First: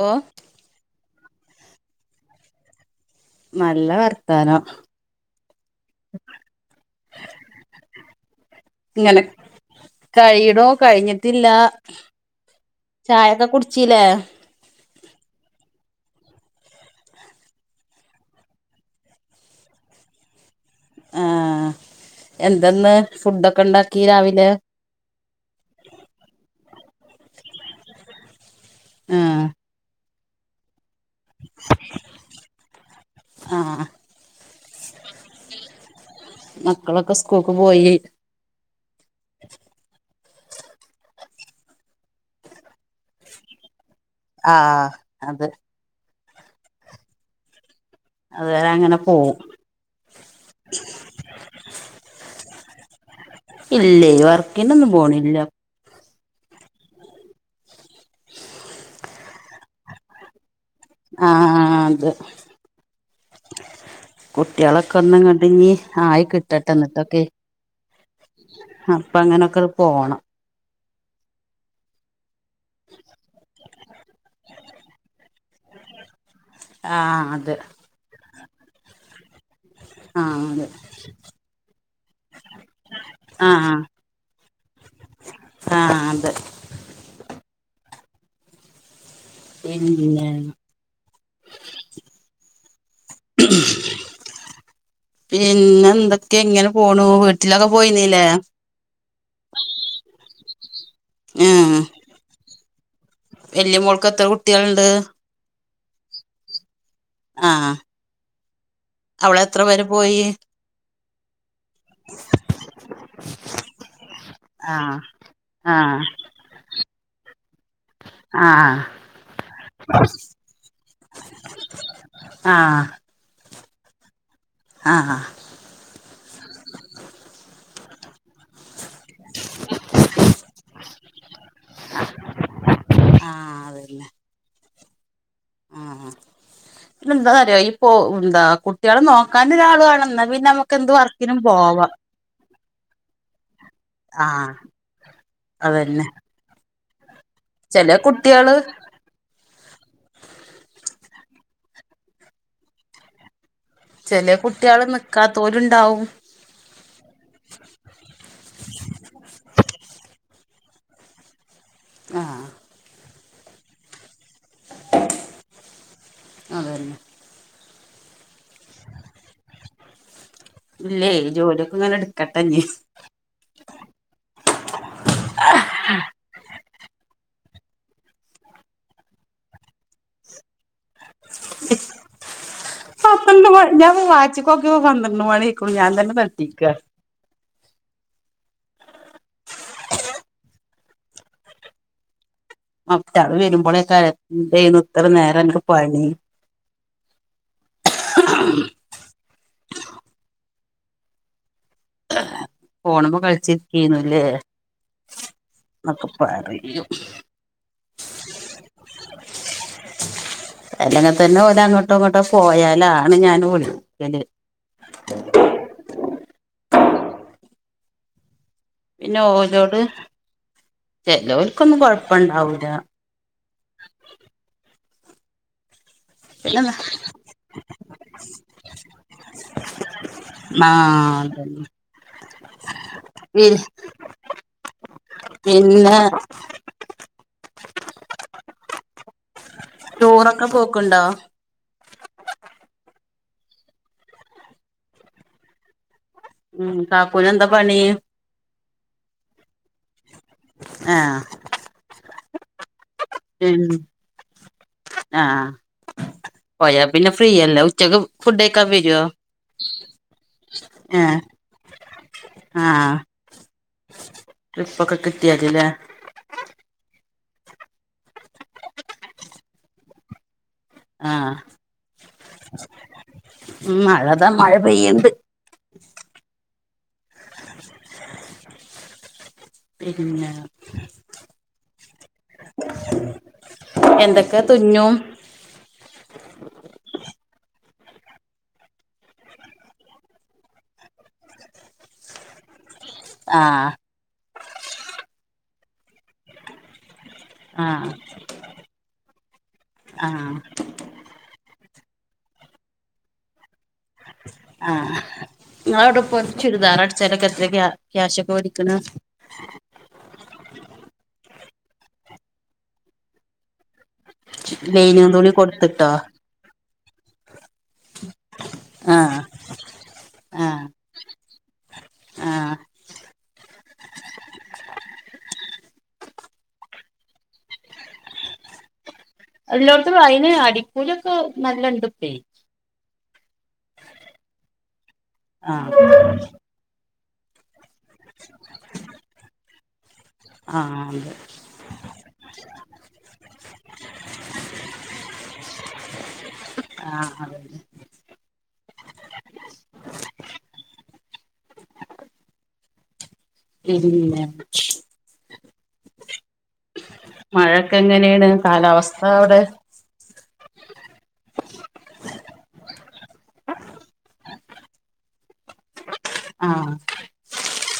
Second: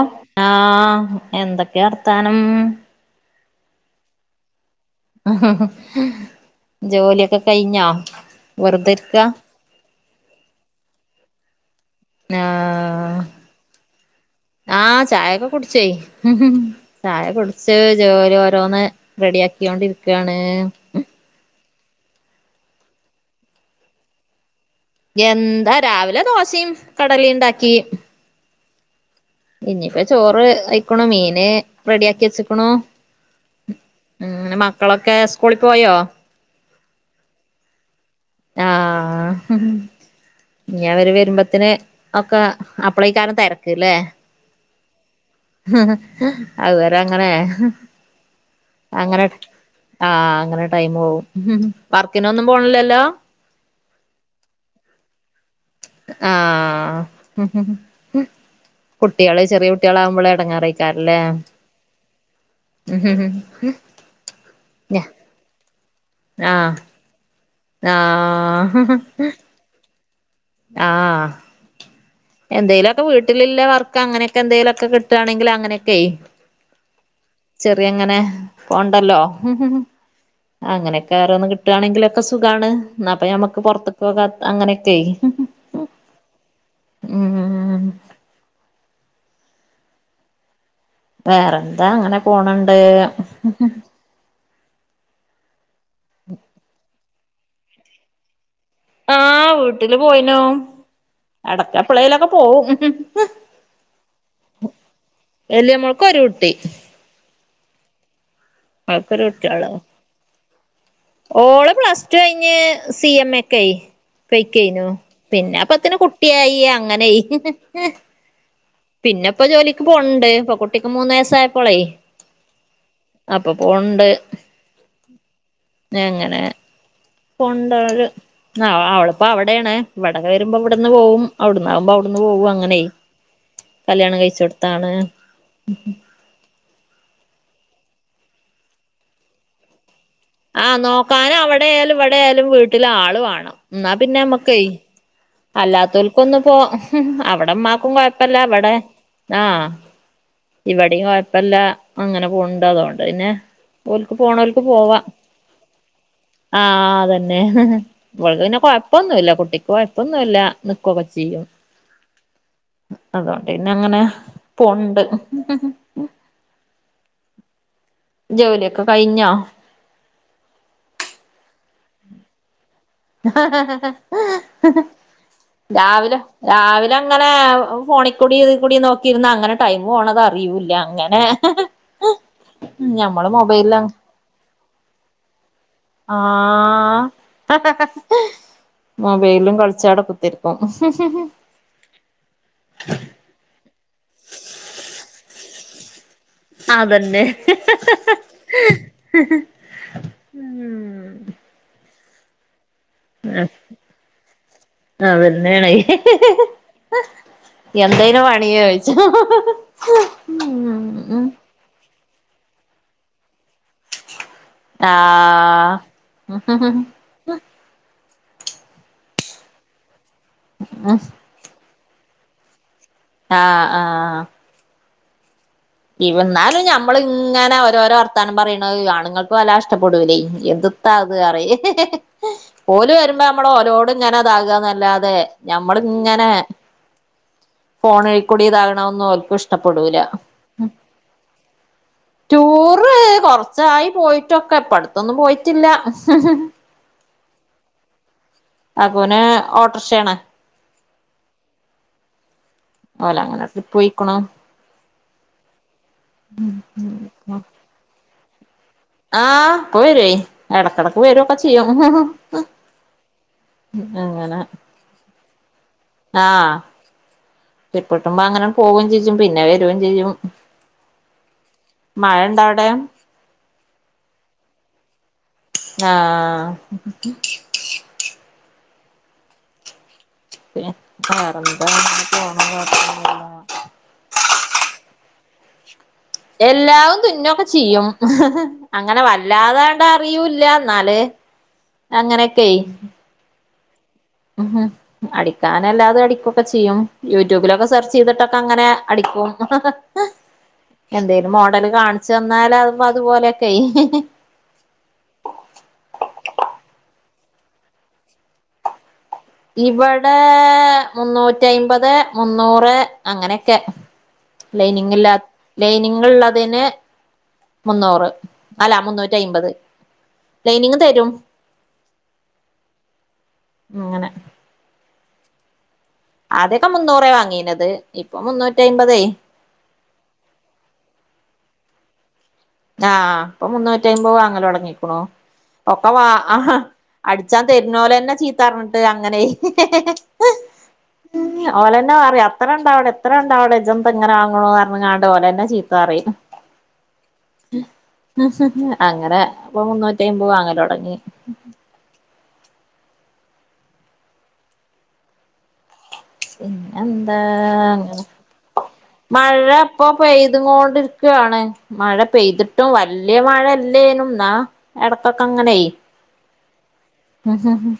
ഓ ആഹ് എന്തൊക്കെയ വർത്താനം? നല്ല വർത്താനം. ഹ ഹ ജോലിയൊക്കെ കഴിഞ്ഞ വെറുതെരിക്ക. കഴിടോ കഴിഞ്ഞിട്ടില്ല ആഹ് ചായൊക്കെ കുടിച്ചില്ലേ? ആഹ് ചായൊക്കെ കുടിച്ചയ്. ഹു ഹ് ചായ കുടിച്ച് ജോലി ഓരോന്ന് റെഡിയ ആക്കികൊണ്ടിരിക്കയാണ്. ആഹ എന്തെന്ന് ഫുഡൊക്കെ ഉണ്ടാക്കി രാവിലെ? എന്താ രാവിലെ ദോശയും കടലയും ഉണ്ടാക്കി. ആഹ് ഇനിയിപ്പോ ചോറ് അയിക്കണോ മീന് റെഡി ആക്കി വെച്ചക്കണു. ആഹ് ഉം മക്കളൊക്കെ സ്കൂളിൽ പോയോ? മക്കളൊക്കെ സ്കൂൾക്ക് പോയി. ആഹ ഹും. ഇനി അവര് വരുമ്പോത്തിന് ഒക്കെ അപ്ലൈക്കാരം തിരക്ക് ല്ലേ? ആഹ് അതെ. ഹ ഹേ അതുവരെ അങ്ങനെ ഹ. അതുവരെ അങ്ങനെ പോവും. ആഹ് അങ്ങനെ ടൈം പോവും ഹും വർക്കിനൊന്നും പോണില്ലല്ലോ? ഇല്ലേ വർക്കിനൊന്നും പോണില്ല. ആഹ് ഹും കുട്ടികള് ചെറിയ കുട്ടികളാകുമ്പോളുളള ഇടങ്ങേറെ ആഹ് അത് [unintelligible] ഹും കുട്ടികളൊക്കെ ഒന്ന് ഇങ്ങോട്ട് ഇനി ആയി കിട്ടട്ടെ ആഹ് എന്നിട്ടൊക്കെ അപ്പൊ അങ്ങനെയൊക്കെ പോണം. ആഹ് എന്തേലുമൊക്കെ വീട്ടിലുള്ള വർക്ക് അങ്ങനെയൊക്കെ എന്തേലുമൊക്കെ കിട്ടുകണെങ്കിൽ അങ്ങനൊക്കയ് ആഹ് അത് അങ്ങനെ പോണ്ടല്ലോ. ഹും ആഹ് അത് അങ്ങനൊക്കെ ഒരോന്ന് കിട്ടുവാണെങ്കിലൊക്കെ സുഖാണ് ഇന്നാ ഇപ്പൊ ഞമ്മക്ക് ആഹ് പുറത്ത് പോകാം അങ്ങനെയൊക്കെ ആഹ് അത് ഉം ഉം [unintelligible] വേറെന്താ അങ്ങനെ പോണണ്ട്. പിന്നെ എന്തൊക്കെ ഇങ്ങനെ പോണു വീട്ടിലൊക്കെ പോയിന്നീല്ലേ? ആഹ് വീട്ടില് പോയിനോ എടക്കപ്പള്ളയിലൊക്കെ പോവും. വല്ലിയ മോൾക്ക് എത്ര കുട്ടികളുണ്ട്? വല്ല്യമോൾക്ക് ഒരു കുട്ടി. ആഹ്. ഓക്കൊരു കുട്ടിയൊളളു പോയി ഓള് പ്ലസ് റ്റു കഴിഞ്ഞ് സി എം എക്ക് ആ പൊയ്കേനു പിന്നെ ആ അപ്പോത്തിന് കു ട്ടിയായി അങ്ങനെയായി ആ പിന്നെ ഇപ്പൊ ജോലിക്ക് പോണ്ട് ഇപ്പൊ കുട്ടിക്ക് മൂന്ന് വയസ്സായപ്പോളെ ആഹ് അപ്പൊ പോവ്ണ്ട് ആഹ് ആഹ് എങ്ങനെ പോണ്ടാല് ആ അവളിപ്പോ അവിടെയാണ് ഇവിടെ വരുമ്പോ ഇവിടന്ന് പോവും അവിടന്നാവുമ്പോ അവിടുന്ന് പോവും അങ്ങനെ അതന്നെ കല്യാണം കഴിച്ച് ടുത്താണ് പിന്നെ എന്താ അറിയോ ഇപ്പൊ എന്താ കുട്ടികളെ നോക്കാൻ ഒരാള് വേണം പിന്നെ നമുക്ക് എന്ത് വർക്കിനും പോവാം എവിടെ ആയാലും വീട്ടിൽ ആള് വേണം ഇന്നാ പിന്നെ ആ നമ്മക്കെ അതന്നെ അല്ലാത്തോൽക്കൊന്നും ഇപ്പോ അവിടമ്മാക്കും ചെല കൊഴപ്പല്ല ഇ കുട്ടികള് വിടെ ആഹ് ഇവിടെയും കൊഴപ്പല്ല അങ്ങനെ പോവ്ണ്ട് അതുകൊണ്ട് പിന്നെ ഓൽക്ക് ചെലെ പോണോൽക്ക് കുട്ട്യാള് നിക്കാത്തോരുണ്ടാവും ആഹ അതന്നെ ഇവള് ത് പിന്നെ കൊഴപ്പൊന്നുല്ല കുട്ടിക്ക് കൊഴപ്പൊന്നുല്ല നിക്കുക്കെ ചെയ്യും ആഹ് അതുകൊണ്ട് പിന്നെ അങ്ങനെ പോവ്ണ്ട് അതെന്നെ ജോലിയൊക്കെ കഴിഞ്ഞോ ഇല്ലേ ജോലിയൊക്കെ ഇങ്ങനെ എടുക്കട്ടെ ഇനി [unintelligible] രാവിലെ രാവിലെ അങ്ങനെ ഫോണിൽ കൂടി ഇതി കൂടി നോക്കിരുന്ന അങ്ങനെ ടൈം പോണത അറിയൂല്ല അങ്ങനെ ഞമ്മള് പന്ത്രണ്ട് മൊബൈലിൽ ഞാൻ വാച്ച്ക്കോക്കിപ്പോ പന്ത്രണ്ട് മണി ആഹ [unintelligible] മൊബൈലും കളിച്ചാട കുത്തിരിക്കും മറ്റാള് വരുമ്പോളെകാരം എന്തേന് ഇത്ര നേരം അൻക്ക് പണി അതന്നെ ഉം ഉം ഫോണ്മ കളിച്ചിരിക്കേന്ല്ലേ അവ ന്നെണേ [unintelligible] എന്തേനു പണി ചോയ്ച്ചും ആ ട്ടുങ്ങോട്ട് പോയാലാണ് ഞാൻ വിളിക്കല് ആഹ പിന്നെ ഓരോട് ചിലോർക്കൊന്നും കൊഴപ്പണ്ടാവൂല്ല ആഹ് ആഹ ഇ എന്നാലും പിന്നെ നമ്മൾ ഇങ്ങനെ ഓരോരോ വർത്താനം പറയണത് ആണുങ്ങൾക്കോലാ ഷ്ടപ്പെടൂല്ലേ ആ എന്ത്ത്താത്റയേ അതന്നെ ഓല് വരുമ്പോ പി നമ്മള് ഓലോട് ഇങ്ങനെതാകന്നല്ലാതെ പിന്നെ ഞമ്മള്ങ്ങനെ ഫോണഴിക്കൂട ഇതാകണൊന്നും ഒല്ക്കും ഇഷ്ടപ്പെടൂല പോക്കുണ്ടോ ടൂറ് കൊറച്ചായി പോയിട്ടൊക്കെ ഇപ്പടുത്തൊന്നും പോയ്ട്ടില്ല ഉം കാക്കൂന് എന്താ പണി കാക്കൂന് ഓട്ടർഷാണ് ആഹ ഓലങ്ങനെ ഉം ട്രിപ്പ് പോയിക്ക്ണു ആഹ പോയാ പിന്നെ ഫ്രീ എല്ലെ ഉച്ചക്ക് ഫുഡയ്ക്കാ വരോ ആഹ ഇപ്പ വര്വേ ഇടക്കടക്ക് വരൊക്കെ ചെയ്യും ആഹാ ട്രിപോക്കെ കിട്ട്യാല്ല്ലേ? ആഹാ അ ട്രിപ്പ്ട്ടുമ്പോ അങ്ങനെ പോവും ചെജ്ജും പിന്നെ വരും ചെയ്യും. ആഹ മഴ ഇണ്ടോ അവിടെ ഉമും മഴതാ മഴ പെയ്യ്ണ്ട് ആഹാ. [inaudible] പിന്നെ പിന്ന വേറെ എന്താ അങ്ങിനപോണ്ല്ലെ [inaudible] എന്തോക്കെതുന്നും. എല്ലാവും തുന്നൊക്കെ ചെയ്യും. ഹ് ഹെ അങ്ങനെ വല്ലാതണ്ടറിയുല്ല ന്നാല് അങ്ങനൊക്കെ ആഹാ ഹും ഹെ അടിക്കാനല്ലാതു അടിക്കൊക്കെ ചെയ്യും. യൂട്യൂബിലൊക്കെ സെർച്ച് ആഹ് ചെയ്തിട്ടൊക്കെങ്ങനെ അടിക്കും. ഹ് ഹെ ഹേ ആഹ് എന്തേലും മോഡല് കാണിച്ച്ന്നാല് അത് അതുപോലൊക്കെ ഹി ഹി ആഹാ ഇങ്ങളവ്ടെപ്പൊര് ചുരിദാറടിച്ചാലൊക്കെ എത്രക്യ ക്യാശൊക്കെ വേടിക്കണ ഇവടേആ മുന്നൂറ്റയ്മ്പത് മുന്നൂറ് അങ്ങനൊക്കെ. ലൈനിങ് ലൈനിങ്ല്ലാത തുണി കൊടുത്തിട്ടോ ലൈനിങ്ള്ളതിന് മുന്നൂറ് അല്ല ആഹ് മുന്നൂറ്റയ്മ്പത്. ആഹ് ലൈനിങ് തരും. ആഹ് അങ്ങനെ ആദ്യൊക്കെ മുന്നൂറെ വാങ്ങീനത്. ഇപ്പൊ മുന്നൂറ്റയ്മ്പത് എല്ലോട്ത്തും അയ്ന് അടിക്കൂലൊക്കെ നല്ലണ്ട് പ്പേയ് ആഹ ഇപ്പൊ മുന്നൂറ്റയ്മ്പ് വാങ്ങലോട്ങ്ങിക്കണു. ആഹ് ഒക്കെവാ ഹഹാ അടിച്ചാൻ തെർന്നോലെന്നെ ചീത്ത ർഞ്ഞിട്ട് അങ്ങനെ ഹി ഹെ ഹേ ആഹ ഉും ഉ ഓലന്നെ പറിം അത്രണ്ടാവടെ ഇത്ര ണ്ടാവടെ ജന്തങ്ങനാവാങ്ങണു പറഞ്ഞാങ്ങണ്ട് ഓലന്നെ ചീത്ത പറയും. ആഹ അതെന്നേ [unintelligible] അങ്നെ പ്പൊ മുന്നൂറ്റയ്മ്പ് വാങ്ങലോടങ്ങി. ഇല്ല പിന്നെ എന്താ അങ്ങനെ മഴൊക്കെങ്ങനെയാണ്. കാലാവസ്ഥ അവിടെ മഴ ഇപ്പൊ പെയ്ത് കൊണ്ടിരിക്കാണ് മഴ പെയ്തിട്ടും വല്ല്യ മഴ ല്യേനും ന്നാ ഇടക്കൊക്കെ അങ്ങനെയ്. ആഹാ ഉ ഹം ഹും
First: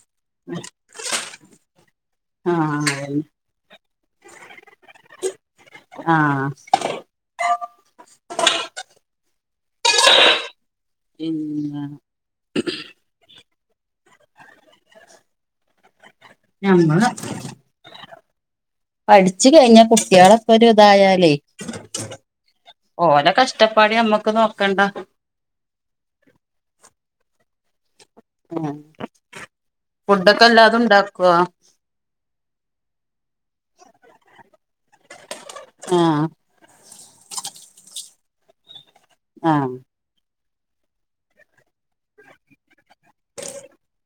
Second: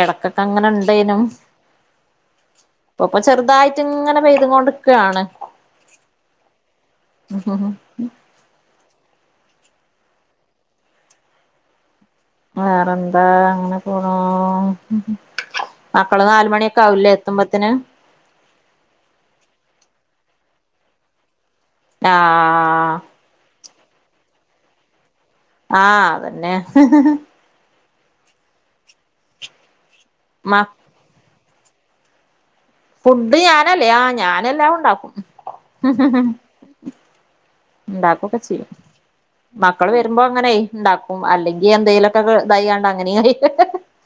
ഇടക്കൊക്കെ അങ്ങനെ ണ്ടേനും ആഹ് ഇപ്പ ഇപ്പൊ അതന്നെ ചെറുതായിട്ട് ഇങ്ങനെ പെയ്ത കൊണ്ട്ക്കാണ്. ആഹാ ഹും ഹും പിന്നെ വേറെന്താ അങ്ങനെ പോണൂ. ഹും ഹു മക്കള് നാല് മണിയൊക്കെ ഞമ്മള് ആവുല്ലേ എത്തുമ്പത്തിന്. പഠിച്ചു കഴിഞ്ഞ കുട്ടികളൊക്കെരു ഇതായാലേ ആഹ് ഓല കഷ ഷ്ടപ്പാട് നമ്മുക്ക് നോക്കണ്ട. ആഹ അതന്നെ ഹ് ഹ് ഹേ ഫുഡൊക്കെ മ എല്ലാതും ഉണ്ടാക്കുവോ? ഫുഡ് ഞാനല്ലേ ആ ഞാനെല്ലാവും ണ്ടാക്കും. ണ്ടാകൊക്കച്ചെയ്യും മക്കള് വെ വരുമ്പോ അങ്ങനെണ്ടാക്കും. അല്ലെങ്കി എന്തെങ്കലുക്കെ ഇത്യണ്ട് അങ്ങനെയ്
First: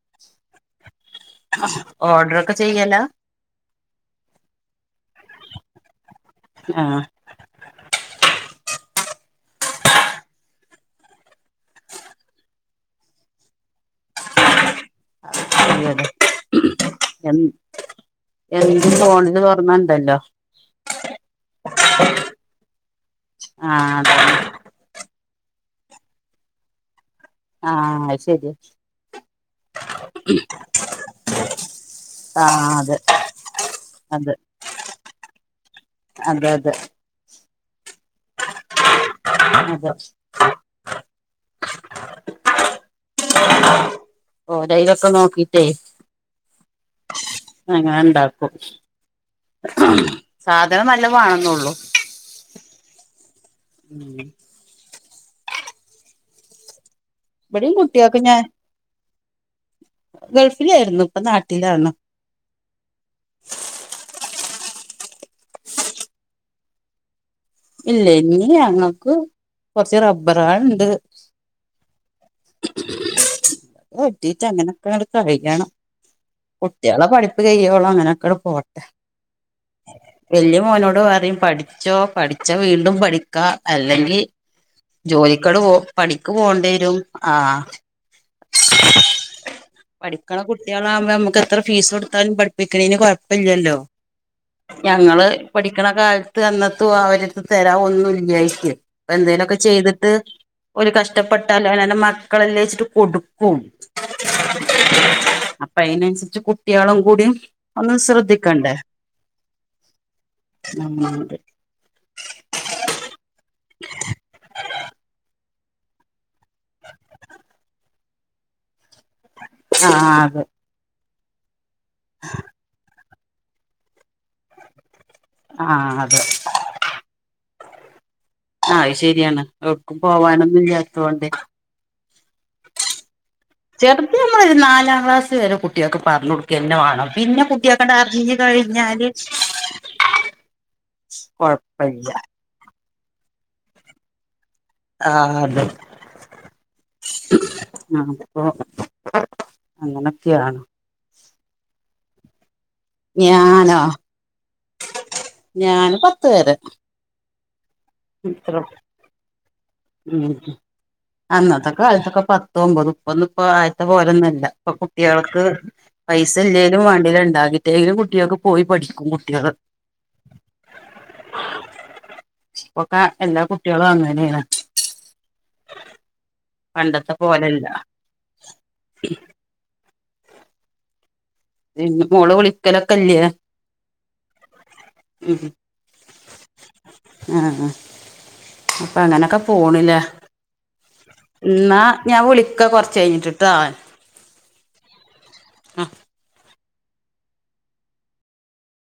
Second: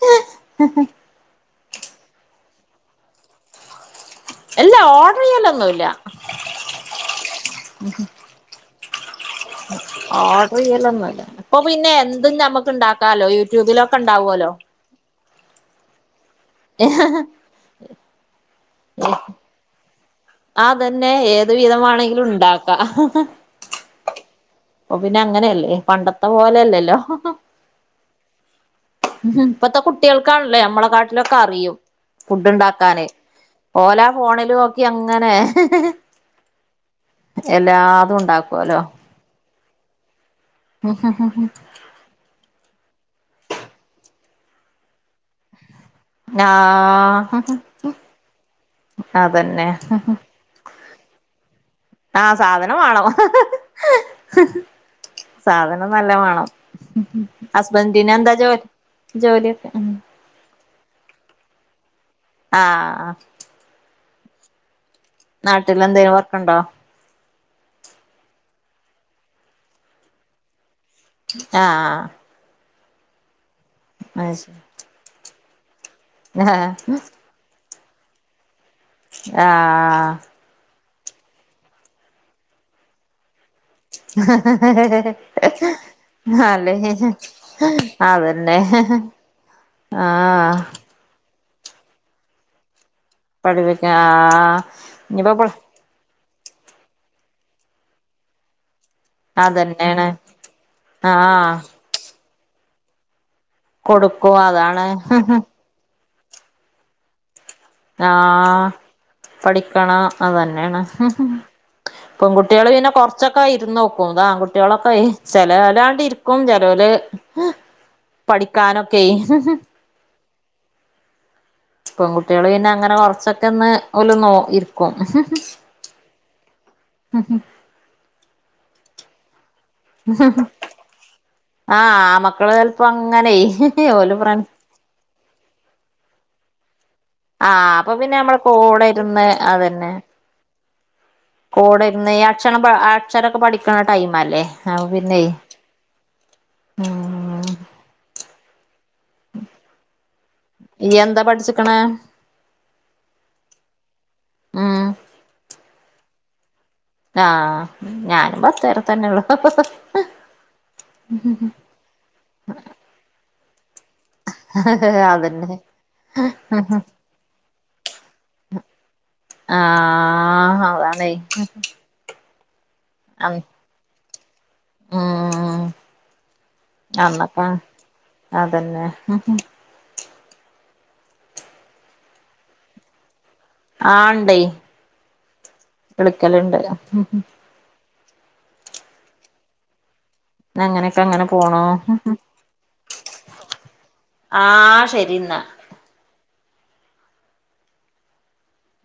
[unintelligible] ഒഡ്രോക്കെ ചെയ്യലാ അല്ല ഒഡ്രയ്യ്യാലൊന്നുല്ല ആഹാ ഹു ഹും ആ ഓഡ്റു ചെയ്യലൊന്നൂല്ല അപ്പൊ പിന്നെ എന്തും നമ്മുക്ക് ഉണ്ടാക്കാലോ യൂട്യൂബിലൊക്കെ ഉണ്ടാവുമല്ലോ [unintelligible] ഏ ഹ ഹ [unintelligible] ഫോണന്ന് ഓർന്നുണ്ടല്ലോ അതന്നെ ഏത് വിധമാണെങ്കിലും ഉണ്ടാക്ക ഹ ഹ ആഹ് അതെന്നെ ഓ പിന്നെ അങ്ങനെയല്ലേ പണ്ടത്തെ പോലെയല്ലല്ലോ ആഹ് അയ്ശരിയാ ഉം ഇപ്പത്തെ കുട്ടികൾക്കാണല്ലേ നമ്മളെ കാട്ടിലൊക്കെ അറിയും ആഹ് അതെ ഫുഡ്ണ്ടാക്കാന് ഓല അത് ഫോണില് നോക്കി അങ്ങനെ ഹ് ഹ് അതെ അതെ എല്ലാതും ഉണ്ടാക്കുവല്ലോ അതെ ഉ ഹ ഹ ഹ് ഓരൈലൊക്കെ നോക്കിട്ടേ ആഹ് അങ്ങനെ ഉണ്ടാക്കും അതന്നെ സാധനം നല്ലതേണെന്ന ഉള്ളു ആഹ സാധനമാണം ഹ ഹ സാധനം നല്ല വേണം ഇവിടെയും ഹസ്ബൻഡിനെ കുട്ടികൾക്ക് എന്താ ഞാൻ ജോലി ജോലിയൊക്കെ ഉ ഗൾഫിലായിരുന്നു ഇപ്പൊ നാട്ടിലന്ന ആഹ ആഹ് നാട്ടിൽ എന്തേിലും വർക്കുണ്ടോ ഇല്ല ഇനി ഞങ്ങൾക്ക് കൊറച്ച് റബ്ബറ ആള ഉണ്ട് ആഹ് അത് വെട്ടിട്ട ശരി അങ്ങനൊക്കെങ്ങ കഴിക്കണം കുട്ടികളെ പഠിപ്പ് കഴ്യോുള്ളോ അങ്ങനെയൊക്കെ പോട്ടെ ആഹ് വലിയ മോനോട് പറയും പഠിച്ചോ പഠിച്ച വീണ്ടും പഠി ക്ക അല്ലെങ്കിൽ ജോലിക്കോട് പോ പണിക്ക് പോകേണ്ടി അല്ലെ വരും ആഹ അതന്നെ പഠിക്കണ ആഹ് [unintelligible] എത്ര ഫീ കൊടുും പഠിപ്പിക്ക കൊഴപ്പില്ലല്ലോ പഠിപ്പിക്കാ ആഹ് ഞങ്ങള് ഇനിപ്പോ പ്ല ഇക്കണ കാലത്ത് അന്നത്തും അവര തെര ഒന്നുംല്ലായിക്ക എന്തേങ്കലുമൊക്കെ അതന്നെയാണ് ചെയ്തിട്ട് ഒരു ആഹ് കഷ്ടപ്പെട്ടാലോ അനെ മക്കളെല്ലാം വെച്ചിട്ട് കൊടുക്കും കൊടുക്കോ അതാണ് അപ്പ അതിനനുസരിച്ച് കുട്ടികളും കൂടി ആഹ പഠിക്കണം അത് തന്നെയാണ് ആഹ് പെൺകുട്ടികള് പിന്നെ കൊറച്ചൊക്കെ ഇരന്ന് നോക്കുംതാ ആൺകുട്ടികളൊക്കെ ചെലലാണ്ട് [unintelligible] ചെലോല് പഠിക്കാനൊക്കെ ആഹ് അതെ പെൺകുട്ടികള് പിന്നെ അങ്ങനെ കൊറച്ചൊക്കെ ഒന്ന് നോ ഇക്കും ആഹ അതെ ഉം ഉം ആ അത് ശരിയാണ് ഒർക്കും പോവാനൊന്നും ഇല്ലാത്തോണ്ടേ ആഹ് ആ മക്കള് ചിലപ്പോ അങ്ങന ഓല ചെറുത് [unintelligible] നമ്മളൊരു നാലാം ക്ലാസ് വരെ കുട്ടികൾക്ക് പറഞ്ഞു കൊടുക്കന്നെ വേണം പിന്നെ ആഹ് അപ്പൊ കുട്ടികൾക്കണ്ട് പിന്നെ അറിഞ്ഞു നമ്മൾ കൂടെ കഴിഞ്ഞാല് ഇരുന്ന് അതന്നെ കൂടെ കൊഴപ്പല്ല ഇന്ന് ഈ അക്ഷര അക്ഷരൊക്കെ പഠിക്കണ ടൈം അല്ലേ അപ്പൊ പിന്നെ ആഹ് അതെ ഉം ആ അപ്പ അങ്ങനൊക്കെയാണ് [unintelligible] എന്താ പഠിച്ചിക്കണേ ഞാനോ ഉം ഞാന് പത്ത് പേര് ആഹ ഞാനും പത്ത് വരെ തന്നെ ഉള്ളൂ ഉം അന്നത്ത കാലത്തൊക്കെ പത്തോ ഒമ്പത് ഇപ്പ ഒന്നും ഇപ്പ ആഴത്തെ പോലൊന്നല്ല ഇപ്പൊ കുട്ടിയാൾക്ക് അതന്നെ പൈസ ഇല്ലെങ്കിലും വേണ്ടില ഉണ്ടാക്കിട്ടേങ്കിലും കുട്ടികൾക്ക്െ പോയി പഠിക്കും കുട്ടികള് ആ ഇപ്പൊക്കെ എല്ലാ കുട്ടികളും അങ്ങ്നെണ് ഉം പണ്ടത്തെ അന്നക്കെ പോലെല്ല അതന്നെ പി മോള വിളിക്കലൊക്കല്ലേ ആ ണ്ടേയ് വിളിക്കലുണ്ട് ആ അപ്പ അങ്ങനൊക്കെ പോണില്ലേ അങ്ങനെയൊക്കെ അങ്ങനെ പോണു എന്നാ ഞാൻ വിളിക്ക കുറച്ച് കഴിഞ്ഞിട്ടിട്ടാ ആ ശരി ന്നാ